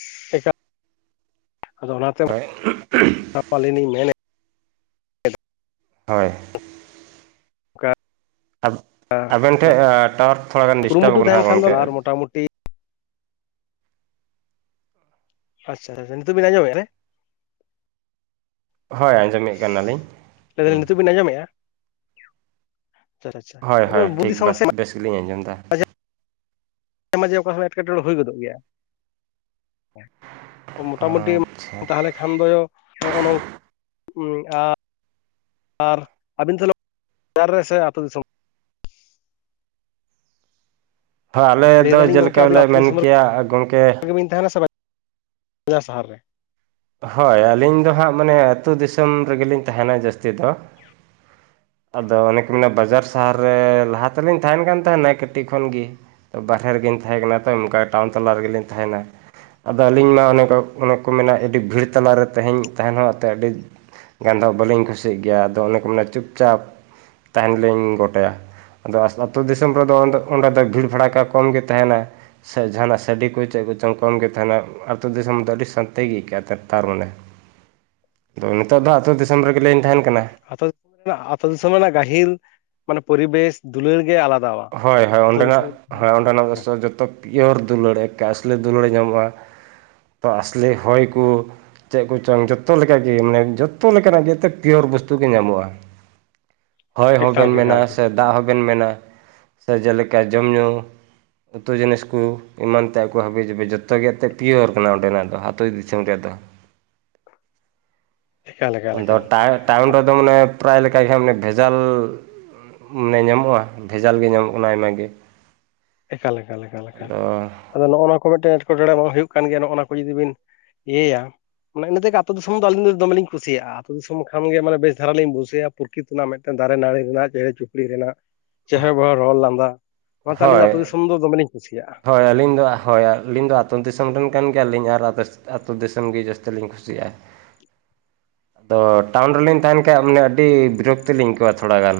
[unintelligible] ᱟᱫᱚ ᱚᱱᱟᱛᱮ ᱦᱳᱭ ᱟᱹᱞᱤᱧ ᱞᱤᱧ ᱢᱮᱱᱮᱫ ᱦᱳᱭᱻ ᱚᱱᱠᱟ [unintelligible] ᱟᱵᱮᱱ ᱴᱷᱮᱱ ᱴᱟᱣᱟᱨ ᱛᱷᱚᱲᱟ ᱜᱟᱱ ᱰᱤᱥᱴᱟᱵ ᱠᱟᱱᱟᱜ ᱜᱚᱢᱠᱮ ᱾ ᱢᱚᱴᱟ ᱢᱩᱴᱤ ᱟᱪᱪᱷᱟ ᱱᱤᱛᱚᱜ ᱵᱤᱱ ᱟᱸᱡᱚᱢᱮᱫᱼᱟ ᱨᱮ ᱦᱳᱭ ᱟᱸᱡᱚᱢᱮᱫ ᱠᱟᱱᱟᱞᱤᱧ ᱞᱟᱹᱭ ᱦᱻ ᱫᱟᱞᱤᱧ ᱱᱤᱛᱚᱜ ᱵᱤᱱ ᱟᱡᱚᱢ ᱮᱭᱟ ᱛᱟᱦᱳᱞᱮ ᱦᱳᱭ ᱦᱳᱭ ᱴᱷᱤᱠ ᱵᱟᱛ ᱟᱪᱷᱟ [unintelligible] ᱵᱮᱥ ᱜᱮᱞᱤᱧ ᱟᱸᱡᱚᱢ ᱮᱫᱟ ᱾ ᱦᱮᱸ ᱢᱟᱡᱮ ᱚᱠᱟ ᱥᱚᱢᱚᱭ ᱮᱴᱠᱮᱴᱚᱬᱮ ᱦᱩᱭ ᱜᱚᱫᱚᱜ ᱜᱮᱭᱟ ᱾ ᱢᱳᱴᱟᱢᱩᱴᱤ ᱟᱪᱪᱷᱟ ᱛᱟᱦᱚᱞᱮ ᱠᱷᱟᱱ ᱫᱚ ᱱᱚᱜᱼᱚ ᱱᱚᱝᱠᱟ ᱾ ᱟᱨ ᱟᱹᱵᱤᱱ ᱛᱞᱳᱜ [inaudible] ᱨᱮ ᱥᱮ ᱟᱹᱛᱩᱳ ᱫᱤᱥᱚᱢ ᱾ ᱦᱳᱭ ᱟᱞᱮ ᱞᱟᱹᱭ ᱫᱚ ᱫᱟᱞᱤᱧ ᱜᱚᱢᱠᱮ ᱡᱮᱞᱮᱠᱟ ᱟᱵᱤᱱ ᱫᱚ ᱞᱮ ᱟᱹᱛᱩ ᱢᱮᱱ ᱛᱟᱞᱟ ᱠᱮᱭᱟ ᱜᱚᱢᱠᱮ ᱨᱮ ᱛᱟᱦᱮᱱᱟ ᱥᱮ ᱵᱟᱡ ᱵᱟᱡᱟᱨ ᱥᱟᱦᱟᱨ ᱨᱮ? ᱦᱳᱭ ᱟᱹᱞᱤᱧ ᱫᱚ ᱦᱟᱸᱜ ᱢᱟᱱᱮ ᱟᱹᱛᱩ ᱫᱤᱥᱚᱢ ᱨᱮᱜᱮᱞᱤᱧ ᱛᱟᱦᱮᱱᱟ ᱡᱟᱹᱥᱛᱤ ᱫᱚ᱾ ᱟᱫᱚ ᱚᱱᱮ ᱠᱚ ᱢᱮᱱᱟ ᱵᱟᱡᱟᱨ ᱥᱟᱦᱟᱨ ᱨᱮ ᱞᱟᱦᱟ ᱛᱮᱞᱤᱧ ᱛᱟᱦᱮᱱ ᱠᱟᱱ ᱛᱟᱦᱮᱱᱟ ᱠᱟᱹᱴᱤᱡ ᱠᱷᱚᱱ ᱜᱤ ᱾ ᱛᱚ ᱵᱟᱦᱨᱮ ᱨᱮᱜᱮᱧ ᱛᱟᱦᱮᱸ ᱠᱟᱱᱟ ᱛᱚ᱾ ᱚᱱᱠᱟ ᱴᱟᱣᱩᱱ ᱛᱟᱞᱟ ᱨᱮᱜᱮᱞᱤᱧ ᱛᱟᱦᱮᱱᱟ ᱾ ᱟᱫᱚ ᱟᱹᱞᱤᱧ ᱢᱟ ᱚᱱᱮ ᱚᱱᱮᱠ ᱠᱚ ᱢᱮᱱᱟ ᱟᱹᱰᱤ ᱵᱷᱤᱲ ᱛᱟᱞᱟᱨᱮ ᱛᱮᱦᱮᱧ ᱛᱟᱦᱮᱱ ᱦᱚᱸ ᱮᱱ ᱛᱮ ᱟᱹᱰᱤ ᱜᱟᱱᱫᱚ ᱵᱟᱹᱞᱤᱧ ᱠᱩᱥᱤᱭᱟᱜ ᱜᱮᱭᱟ᱾ ᱟᱫᱚ ᱚᱱᱮ ᱠᱚ ᱢᱮᱱᱟ ᱪᱩᱯᱪᱟᱯ ᱛᱟᱦᱮᱸᱱ ᱞᱤᱧ ᱜᱚᱴᱟᱭᱟ ᱾ ᱟᱫᱚ ᱟᱹᱛᱩᱳ ᱫᱤᱥᱚᱢ ᱨᱮᱫᱚ ᱚᱸᱰᱮ ᱫᱚ ᱵᱷᱤᱲᱻᱵᱷᱟᱲᱟᱠᱟ ᱠᱚ ᱠᱚᱢ ᱜᱮ ᱛᱟᱸᱦᱮᱱᱟ ᱾ ᱥᱮ ᱡᱟᱦᱟᱱᱟᱜ ᱥᱟᱰᱮ ᱠᱚ ᱪᱮᱫ ᱠᱚ ᱪᱚᱝ ᱠᱚᱢ ᱜᱮ ᱛᱟᱦᱮᱱᱟ᱾ ᱟᱛᱳ ᱫᱤᱥᱚᱢ ᱫᱚ ᱟᱹᱰᱤ ᱥᱟᱱᱛᱤ ᱜᱮ ᱟᱹᱭᱠᱟᱹᱜᱼᱟ᱾ ᱛᱟᱨ ᱢᱟᱱᱮ ᱟᱫᱚ ᱱᱤᱛᱚᱜ ᱫᱚ ᱟᱹᱛᱩ ᱫᱤᱥᱚᱢ ᱨᱮᱜᱮᱞᱤᱧ ᱛᱟᱦᱮᱸᱱ ᱠᱟᱱᱟ ᱾ ᱟᱛᱳ ᱫᱤᱥᱚᱢ ᱟᱛᱳ ᱫᱤᱥᱚᱢ ᱨᱮᱱᱟᱜ ᱜᱟᱹᱦᱤᱨ ᱢᱟᱱᱮ ᱯᱚᱨᱤᱵᱮᱥ ᱫᱩᱞᱟᱹᱲ ᱜᱮ ᱟᱞᱟᱫᱟᱣᱟ ᱾ ᱦᱚᱭᱻᱦᱚᱭ ᱚᱸᱱᱰᱮᱱᱟᱜ ᱦᱳᱭ ᱚᱸᱱᱰᱮᱱᱟᱜ ᱫᱚ ᱡᱚᱛᱚ ᱯᱤᱭᱳᱨ ᱫᱩᱞᱟᱹᱲ ᱮᱠᱮ ᱟᱥᱞᱤ ᱫᱩᱞᱟᱹᱲ ᱧᱟᱢᱚᱜᱼᱟ᱾ ᱛᱚ ᱟᱥᱞᱤ ᱦᱚᱭ ᱠᱚ ᱪᱮᱫ ᱠᱚᱪᱚᱝ ᱡᱚᱛᱚ ᱞᱮᱠᱟᱜ ᱢᱟᱱᱮ ᱡᱚᱛᱚ ᱞᱮᱠᱟᱱᱟᱜ ᱜᱮ ᱮᱛ ᱯᱤᱭᱳᱨ ᱵᱚᱥᱛᱩ ᱜᱮ ᱧᱟᱢᱚᱜᱼᱟ᱾ ᱦᱚᱭ ᱮᱠᱟᱞ ᱦᱚᱸᱵᱮᱱ ᱜᱮ ᱢᱮᱱᱼᱟ ᱮᱠᱟᱞ ᱜᱮ ᱥᱮ ᱫᱟᱜ ᱦᱚᱸᱵᱮᱱ ᱢᱮᱱᱼᱟ ᱥᱮ ᱡᱮᱞᱮᱠᱟ ᱡᱚᱢ ᱧᱩᱻ ᱩᱛᱩ ᱡᱤᱱᱤᱥ ᱠᱚ ᱮᱢᱟᱱ ᱛᱮᱭᱟᱜ ᱠᱚ ᱦᱟᱹᱵᱤ ᱡᱟᱵᱤ ᱡᱚᱛᱚ ᱜᱮ ᱮᱱᱛᱮᱫ ᱯᱤᱭᱳᱨ ᱠᱟᱱᱟ ᱚᱸᱰᱮᱱᱟᱜ ᱫᱚ ᱟᱹᱛᱩ ᱫᱤᱥᱚᱢ ᱨᱮᱭᱟᱜ ᱫᱚ ᱮᱠᱟᱞ ᱮᱠᱟᱞ ᱫᱚ ᱮᱠᱟᱞ ᱛᱟᱨ ᱴᱟᱣᱩᱱ ᱨᱮᱫᱚ ᱢᱟᱱᱮ ᱯᱨᱟᱭ ᱞᱮᱠᱟ ᱜᱮ ᱢᱟᱱᱮ ᱵᱷᱮᱡᱟᱞ ᱢᱟᱱᱮ ᱧᱟᱢᱚᱜᱼᱟ ᱾ ᱡᱟᱞ ᱜᱮ ᱧᱟᱢᱚᱜ ᱠᱟᱱᱟ ᱟᱭᱢᱟ ᱜᱮᱻ ᱮᱠᱟᱞ ᱞᱮᱠᱟ ᱞᱮᱠᱟ ᱟᱫᱚ ᱱᱚᱜᱼᱚᱭ ᱱᱚᱣᱟ ᱠᱚ ᱢᱤᱫᱴᱮᱱ ᱮᱴᱠᱮᱻᱴᱚᱬᱮ ᱵᱟᱝ ᱦᱩᱭᱩᱜ ᱠᱟᱱ ᱜᱮᱭᱟ᱾ ᱱᱚᱜᱼᱚᱭ ᱱᱚᱣᱟ ᱠᱚ ᱡᱩᱫᱤ ᱵᱤᱱ ᱮᱭᱟ ᱚᱱᱮ ᱤᱱᱟᱹ ᱛᱮᱜᱮ ᱟᱹᱛᱩᱳ ᱫᱤᱥᱚᱢ ᱫᱚ ᱟᱹᱞᱤᱧ ᱫᱚ ᱫᱚᱢᱮᱞᱤᱧ ᱠᱩᱥᱤᱭᱟᱜᱼᱟ ᱾ ᱟᱛᱳ ᱫᱤᱥᱚᱢ ᱠᱷᱟᱱ ᱜᱮ ᱢᱟᱱᱮ ᱵᱮᱥ ᱫᱷᱟᱨᱟ ᱞᱤᱧ ᱵᱩᱡᱟᱹᱭᱟ᱾ ᱯᱨᱚᱠᱤᱛ ᱨᱮᱱᱟᱜ ᱢᱤᱫᱴᱮᱱ ᱫᱟᱨᱮ ᱱᱟᱹᱲᱤ ᱨᱮᱱᱟᱜ ᱪᱮᱬᱮ ᱪᱩᱯᱲᱤ ᱨᱮᱱᱟᱜ ᱪᱮᱦᱨᱟ ᱵᱟᱦᱟ ᱨᱚᱲ ᱞᱟᱸᱫᱟ ᱚᱱᱟᱛᱮ ᱟᱹᱞᱤᱧ ᱫᱚ ᱟᱹᱛᱩ ᱦᱳᱭ ᱫᱤᱥᱚᱢ ᱫᱚ ᱫᱚᱢᱮᱞᱤᱧ ᱠᱩᱥᱤᱭᱟᱜᱼᱟ ᱾ ᱦᱳᱭ ᱟᱹᱞᱤᱧ ᱫᱚ ᱦᱳᱭ ᱟᱹᱞᱤᱧ ᱫᱚ ᱟᱹᱛᱩᱳ ᱫᱤᱥᱚᱢ ᱨᱮᱱ ᱠᱟᱱ ᱜᱮᱭᱟᱞᱤᱧ ᱟᱨ [unintelligible] ᱟᱹᱛᱩ ᱫᱤᱥᱚᱢ ᱜᱮ ᱡᱟᱹᱥᱛᱤ ᱫᱚᱧ ᱠᱩᱥᱤᱭᱟᱜᱼᱟ ᱟᱫᱚ ᱴᱟᱣᱩᱱ ᱨᱮᱞᱤᱧ ᱛᱟᱦᱮᱱ ᱠᱷᱟᱱ ᱢᱟᱱᱮ ᱟᱹᱰᱤ ᱵᱤᱨᱚᱠᱛᱤ ᱞᱤᱧ ᱟᱹᱭᱠᱟᱹᱣᱟ ᱛᱷᱚᱲᱟ ᱜᱟᱱ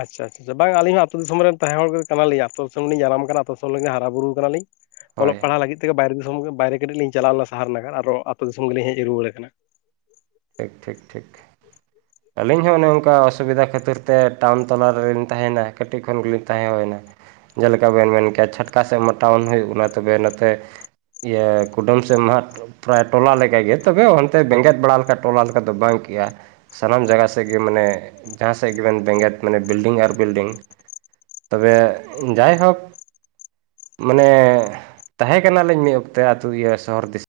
ᱟᱪᱪᱷᱟ ᱟᱪᱪᱷᱟ ᱵᱟᱝ ᱟᱹᱞᱤᱧ ᱦᱚᱸ ᱟ. ᱛᱩ ᱫᱤᱥᱚᱢ ᱨᱮᱱ ᱛᱟᱦᱮᱸ ᱦᱚᱲ ᱜᱮ ᱠᱟᱱᱟᱞᱤᱧ ᱟᱛᱳ ᱫᱤᱥᱚᱢ ᱨᱮᱞᱤᱧ ᱡᱟᱱᱟᱢ ᱟᱠᱟᱱᱟ ᱟᱛᱳ ᱫᱤᱥᱚᱢ ᱨᱮ ᱦᱟᱨᱟ ᱵᱩᱨᱩ ᱠᱟᱱᱟᱞᱤᱧ ᱚᱞᱚᱜ ᱦᱳᱭ᱾ ᱯᱟᱲᱦᱟᱜ ᱞᱟᱹᱜᱤᱫ ᱛᱮᱜᱮ ᱵᱟᱭᱨᱮ ᱫᱤᱥᱚᱢ ᱵᱟᱭᱨᱮ ᱠᱟᱹᱴᱤᱡ ᱞᱤᱧ ᱪᱟᱞᱟᱣᱱᱟ ᱥᱟᱦᱟᱨ ᱱᱟᱜᱟᱨ ᱟᱨᱦᱚ ᱟ ᱟᱹᱛᱩ ᱫᱤᱥᱚᱢ ᱜᱮᱞᱤᱧ ᱦᱮᱡ ᱨᱩᱣᱟᱹᱲ ᱠᱟᱱᱟ ᱾ ᱴᱷᱤᱠᱻ ᱴᱷᱤᱠᱻ ᱴᱷᱤᱠ ᱾ ᱟᱹᱞᱤᱧ ᱦᱚᱸ ᱚᱱᱮ ᱚᱱᱠᱟ ᱚᱥᱩᱵᱤᱫᱟ ᱠᱷᱟᱹᱛᱤᱨ ᱛᱮ ᱴᱟᱣᱩᱱ ᱛᱟᱞᱟ ᱨᱮᱞᱤᱧ ᱛᱟᱦᱮᱭᱮᱱᱟ ᱠᱟᱹᱴᱤᱡ ᱠᱷᱚᱱ ᱜᱮᱞᱤᱧ ᱛᱟᱦᱮᱸ ᱦᱩᱭᱮᱱᱟ ᱾ ᱡᱮᱞᱮᱠᱟ ᱵᱮᱱ ᱢᱮᱱ ᱠᱮᱭᱟ ᱪᱷᱟᱴᱠᱟ ᱥᱮᱫ ᱢᱚᱛᱟᱣᱚᱱ ᱦᱩᱭᱩᱜ ᱠᱟᱱᱟ ᱛᱚᱵᱮ ᱱᱚᱛᱮ ᱾ ᱤᱭᱟᱹ ᱠᱩᱰᱟᱹᱢ ᱥᱮ ᱢᱟᱦᱴ ᱯᱨᱟᱭ ᱴᱚᱞᱟ ᱞᱮᱠᱟᱜᱮ ᱛᱚᱵᱮ ᱦᱚᱱᱛᱮ ᱵᱮᱸᱜᱮᱫ ᱵᱟᱲᱟᱭ ᱞᱮᱠᱷᱟᱭ ᱴᱚᱞᱟ ᱞᱮᱠᱟ ᱫᱚ ᱵᱟᱝᱠᱮᱭᱟ ᱾ ᱥᱟᱱᱟᱢ ᱡᱟᱭᱜᱟ ᱥᱮᱫ ᱜᱮ ᱢᱟᱱᱮ ᱡᱟᱦᱟᱸ ᱥᱮᱫ ᱜᱮᱵᱮᱱ ᱵᱮᱸᱜᱮᱫ ᱢᱟᱱᱮ ᱵᱤᱞᱰᱤᱝ ᱟᱨ ᱵᱤᱞᱰᱤᱝ᱾ ᱛᱚᱵᱮ ᱡᱟᱭ ᱦᱳᱠ ᱢᱟᱱᱮ ᱛᱟᱦᱮᱸ ᱠᱟᱱᱟᱞᱤᱧ ᱢᱤᱫ ᱚᱠᱛᱮ ᱟᱹᱛᱩ ᱤᱭᱟᱹ ᱥᱚᱦᱚᱨ ᱫᱤᱥᱚᱢ